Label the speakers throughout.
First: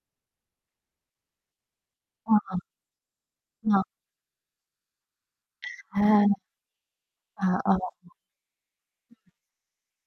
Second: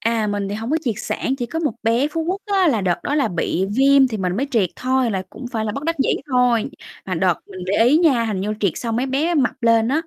Speaker 1: À, mình thì hông có triệt sản, chỉ có một bé Phú
Speaker 2: Ờ.
Speaker 1: Quốc á là đợt đó là bị
Speaker 2: Vâng.
Speaker 1: viêm thì mình mới triệt thôi là cũng phải là bất đắc
Speaker 2: À,
Speaker 1: dĩ thôi. Mà đợt
Speaker 2: à,
Speaker 1: mình
Speaker 2: ờ.
Speaker 1: để ý nha, hình như triệt xong mấy bé mập lên á,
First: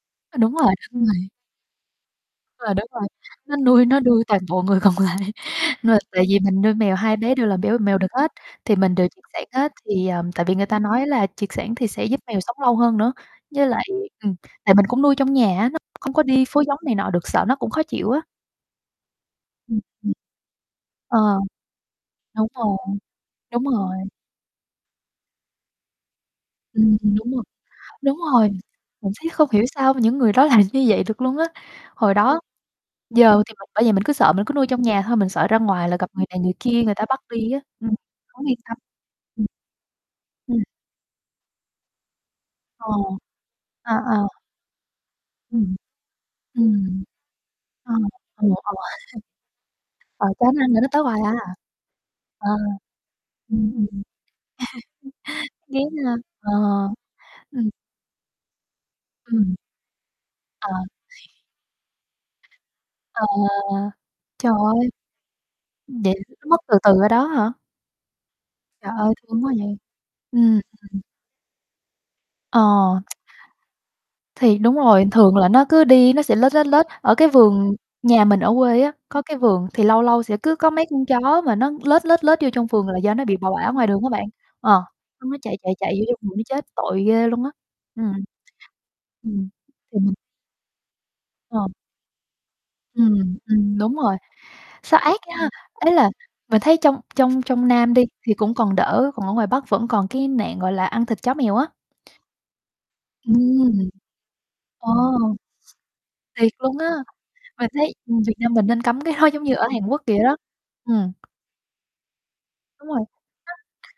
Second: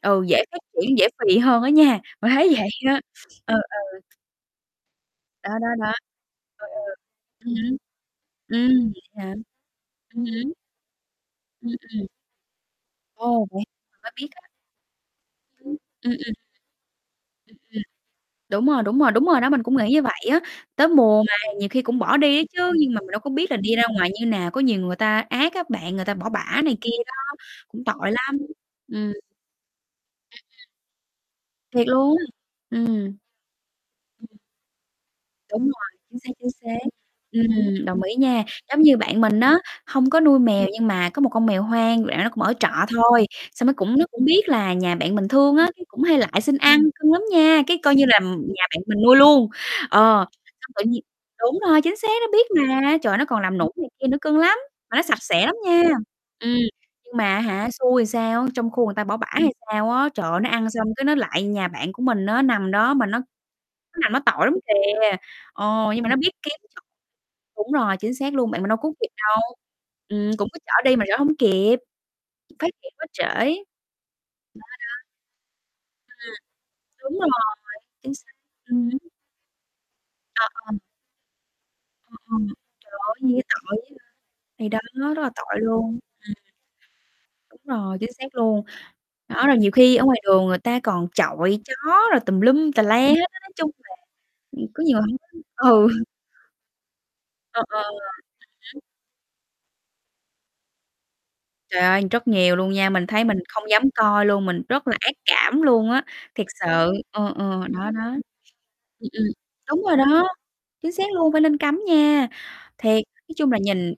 Speaker 1: ừ,
Speaker 2: Ơ,
Speaker 1: dễ
Speaker 2: đúng
Speaker 1: phát
Speaker 2: rồi,
Speaker 1: triển,
Speaker 2: đúng
Speaker 1: dễ
Speaker 2: rồi.
Speaker 1: phì hơn á nha, mình thấy vậy
Speaker 2: À, đúng
Speaker 1: á,
Speaker 2: rồi,
Speaker 1: ừ,
Speaker 2: nó
Speaker 1: ừ.
Speaker 2: nuôi nó nuôi toàn bộ người còn lại,
Speaker 1: Đó, đó, đó.
Speaker 2: nuôi tại vì mình nuôi mèo 2 bé đều
Speaker 1: Ừ,
Speaker 2: làm
Speaker 1: ừ.
Speaker 2: béo mèo đực hết,
Speaker 1: Ừm hứm,
Speaker 2: thì
Speaker 1: ừm,
Speaker 2: mình đều triệt
Speaker 1: vậy hả?
Speaker 2: sản hết thì, à,
Speaker 1: Ừm
Speaker 2: tại
Speaker 1: hứm.
Speaker 2: vì người ta nói là triệt
Speaker 1: Ừm,
Speaker 2: sản thì sẽ
Speaker 1: ừm.
Speaker 2: giúp mèo sống lâu hơn nữa.
Speaker 1: Ồ, vậy
Speaker 2: Với lại,
Speaker 1: [unintelligible] mới biết
Speaker 2: ừm,
Speaker 1: á.
Speaker 2: tại mình cũng nuôi trong nhà
Speaker 1: Ưm.
Speaker 2: á,
Speaker 1: Ừm,
Speaker 2: nó
Speaker 1: ừm.
Speaker 2: không
Speaker 1: Ừm,
Speaker 2: có
Speaker 1: ừm.
Speaker 2: đi phối giống này nọ được, sợ nó cũng khó chịu á.
Speaker 1: Đúng rồi, đúng rồi, đúng rồi đó, mình cũng
Speaker 2: Ừm,
Speaker 1: nghĩ như vậy
Speaker 2: ừm,
Speaker 1: á. Tới
Speaker 2: ờ,
Speaker 1: mùa mà nhiều khi cũng bỏ đi á
Speaker 2: đúng
Speaker 1: chứ,
Speaker 2: rồi,
Speaker 1: nhưng mà mình đâu có biết là
Speaker 2: đúng
Speaker 1: đi ra
Speaker 2: rồi.
Speaker 1: ngoài như nào, có nhiều người ta ác á bạn, người ta bỏ bả này kia
Speaker 2: Ừm,
Speaker 1: đó,
Speaker 2: ừm, đúng rồi,
Speaker 1: cũng tội
Speaker 2: đúng
Speaker 1: lắm,
Speaker 2: rồi.
Speaker 1: ừm.
Speaker 2: Mình thấy không hiểu sao những người
Speaker 1: Ừm,
Speaker 2: đó làm
Speaker 1: ừm.
Speaker 2: như vậy được luôn á.
Speaker 1: Thiệt
Speaker 2: Hồi
Speaker 1: luôn á?
Speaker 2: đó
Speaker 1: Ừm.
Speaker 2: giờ thì mình bởi vậy mình cứ sợ
Speaker 1: Ừm.
Speaker 2: mình cứ nuôi trong nhà thôi, mình sợ ra
Speaker 1: Đúng
Speaker 2: ngoài là
Speaker 1: rồi,
Speaker 2: gặp
Speaker 1: chính
Speaker 2: người
Speaker 1: xác,
Speaker 2: này
Speaker 1: chính
Speaker 2: người
Speaker 1: xác.
Speaker 2: kia, người ta bắt đi á,
Speaker 1: Ừm,
Speaker 2: ừm,
Speaker 1: đồng ý nha,
Speaker 2: không yên tâm.
Speaker 1: giống như bạn mình
Speaker 2: Ừm.
Speaker 1: á, hông có nuôi
Speaker 2: Ừm.
Speaker 1: mèo nhưng mà có một con mèo hoang, bạn đó cũng ở trọ
Speaker 2: Ồ,
Speaker 1: thôi, xong nó
Speaker 2: ờ,
Speaker 1: cũng nó cũng
Speaker 2: ờ.
Speaker 1: biết là nhà bạn mình thương á,
Speaker 2: Ừm,
Speaker 1: cũng hay lại xin ăn,
Speaker 2: ừm,
Speaker 1: cưng lắm nha, cái
Speaker 2: ờ,
Speaker 1: coi như làm
Speaker 2: ờ, ờ,
Speaker 1: nhà bạn mình nuôi luôn. Ờ,
Speaker 2: ờ, cho nó
Speaker 1: xong
Speaker 2: ăn rồi
Speaker 1: tự
Speaker 2: nó
Speaker 1: nhiên
Speaker 2: tới hoài à.
Speaker 1: đúng rồi, chính xác nó biết
Speaker 2: Ờ,
Speaker 1: mà, trời, nó còn làm
Speaker 2: ừm,
Speaker 1: nũng
Speaker 2: ừm.
Speaker 1: này kia nữa, cưng lắm, mà nó sạch sẽ lắm nha.
Speaker 2: ghét ha. Ờ,
Speaker 1: Ừm,
Speaker 2: ờ.
Speaker 1: nhưng mà á hả,
Speaker 2: Ừm.
Speaker 1: xui làm sao á, trong khu người ta bỏ bả hay
Speaker 2: Ừm.
Speaker 1: sao á, trời ơi, nó ăn
Speaker 2: À.
Speaker 1: xong cái nó lại nhà bạn của mình á, nằm đó mà nó
Speaker 2: Ờ,
Speaker 1: nó nằm nó tội
Speaker 2: trời
Speaker 1: lắm
Speaker 2: ơi.
Speaker 1: kìa, ờ, nhưng mà
Speaker 2: Vậy
Speaker 1: nó biết
Speaker 2: là nó
Speaker 1: kiếm
Speaker 2: mất từ
Speaker 1: chỗ
Speaker 2: từ ở đó hả?
Speaker 1: đúng rồi, chính xác luôn, bạn mình đâu
Speaker 2: Trời
Speaker 1: cứu kịp
Speaker 2: ơi,
Speaker 1: đâu,
Speaker 2: thương quá vậy,
Speaker 1: ừm, cũng có
Speaker 2: ừm.
Speaker 1: chở đi mà chở hông kịp, phát hiện
Speaker 2: Ờ.
Speaker 1: quá trễ. Đó,
Speaker 2: Thì đúng rồi,
Speaker 1: đó.
Speaker 2: thường là nó cứ đi nó
Speaker 1: Ừm,
Speaker 2: sẽ lết, lết, lết, ở
Speaker 1: đúng
Speaker 2: cái
Speaker 1: rồi,
Speaker 2: vườn
Speaker 1: chính
Speaker 2: nhà
Speaker 1: xác.
Speaker 2: mình ở quê
Speaker 1: Ừm
Speaker 2: á,
Speaker 1: hứm.
Speaker 2: có cái vườn thì lâu lâu sẽ
Speaker 1: Ờ,
Speaker 2: cứ có
Speaker 1: ờ.
Speaker 2: mấy con chó mà nó lết,
Speaker 1: Ừm,
Speaker 2: lết, lết
Speaker 1: ừm.
Speaker 2: vô trong vườn là
Speaker 1: Trời
Speaker 2: do
Speaker 1: ơi,
Speaker 2: nó bị
Speaker 1: nhìn
Speaker 2: bỏ
Speaker 1: nó
Speaker 2: bả
Speaker 1: tội
Speaker 2: ngoài
Speaker 1: dữ
Speaker 2: đường
Speaker 1: ha.
Speaker 2: á bạn,
Speaker 1: Thì đó,
Speaker 2: ờ,
Speaker 1: rất là
Speaker 2: xong nó chạy,
Speaker 1: tội
Speaker 2: chạy,
Speaker 1: luôn.
Speaker 2: chạy
Speaker 1: Ừm.
Speaker 2: vô trong vườn nó chết tội ghê luôn á,
Speaker 1: Đúng rồi,
Speaker 2: ừm.
Speaker 1: chính xác luôn. Đó,
Speaker 2: Ừm.
Speaker 1: rồi nhiều khi
Speaker 2: Thì
Speaker 1: ở
Speaker 2: mình
Speaker 1: ngoài đường người ta còn
Speaker 2: Ờ.
Speaker 1: chọi chó rồi tùm lum tà la hết
Speaker 2: Ừm,
Speaker 1: á, nói chung
Speaker 2: ừm, đúng
Speaker 1: là,
Speaker 2: rồi,
Speaker 1: ưm, có nhiều
Speaker 2: sao ác
Speaker 1: hông
Speaker 2: nha,
Speaker 1: có ừ.
Speaker 2: ý là mình thấy trong trong
Speaker 1: Ờ,
Speaker 2: trong
Speaker 1: ờ.
Speaker 2: Nam
Speaker 1: Ừm
Speaker 2: đi thì cũng còn
Speaker 1: hứm.
Speaker 2: đỡ, còn ở ngoài Bắc vẫn còn cái nạn, gọi là, ăn thịt chó mèo á.
Speaker 1: Trời ơi, rất nhiều luôn nha, mình thấy mình không dám
Speaker 2: Ừm.
Speaker 1: coi luôn, mình rất
Speaker 2: Ồ!
Speaker 1: là ác cảm luôn á. Thiệt
Speaker 2: Thiệt luôn á.
Speaker 1: sự, ừ, ừ,
Speaker 2: Mà
Speaker 1: đó,
Speaker 2: thấy
Speaker 1: đó.
Speaker 2: Việt Nam mình nên cấm
Speaker 1: Ừm,
Speaker 2: cái
Speaker 1: ừm,
Speaker 2: đó giống như ở
Speaker 1: đúng
Speaker 2: Hàn
Speaker 1: rồi
Speaker 2: Quốc vậy
Speaker 1: đó,
Speaker 2: đó,
Speaker 1: chính
Speaker 2: ừm.
Speaker 1: xác luôn, phải nên cấm nha.
Speaker 2: Đúng rồi,
Speaker 1: Thiệt,
Speaker 2: [unintelligible]
Speaker 1: nói chung là nhìn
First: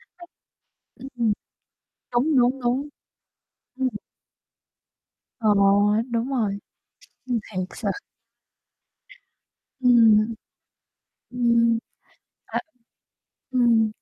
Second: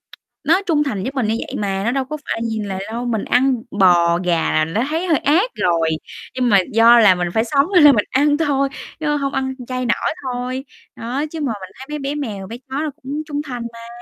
Speaker 1: nó trung thành
Speaker 2: ưm,
Speaker 1: với mình
Speaker 2: ừm.
Speaker 1: như vậy mà, nó đâu có
Speaker 2: Đúng,
Speaker 1: phải
Speaker 2: đúng,
Speaker 1: nhìn là
Speaker 2: đúng.
Speaker 1: đâu, mình ăn
Speaker 2: Ừm.
Speaker 1: bò, gà là đã thấy hơi
Speaker 2: Ờ,
Speaker 1: ác rồi,
Speaker 2: đúng
Speaker 1: nhưng
Speaker 2: rồi.
Speaker 1: mà do là mình
Speaker 2: Ưm,
Speaker 1: phải sống
Speaker 2: thiệt
Speaker 1: cho
Speaker 2: sự.
Speaker 1: nên mình ăn thôi, chứ hông ăn chay nổi
Speaker 2: Ừm.
Speaker 1: thôi. Đó, chứ mà mình
Speaker 2: Ừm,
Speaker 1: thấy mấy bé mèo, bé
Speaker 2: ờ,
Speaker 1: chó nó cũng trung thành mà.
Speaker 2: ừm.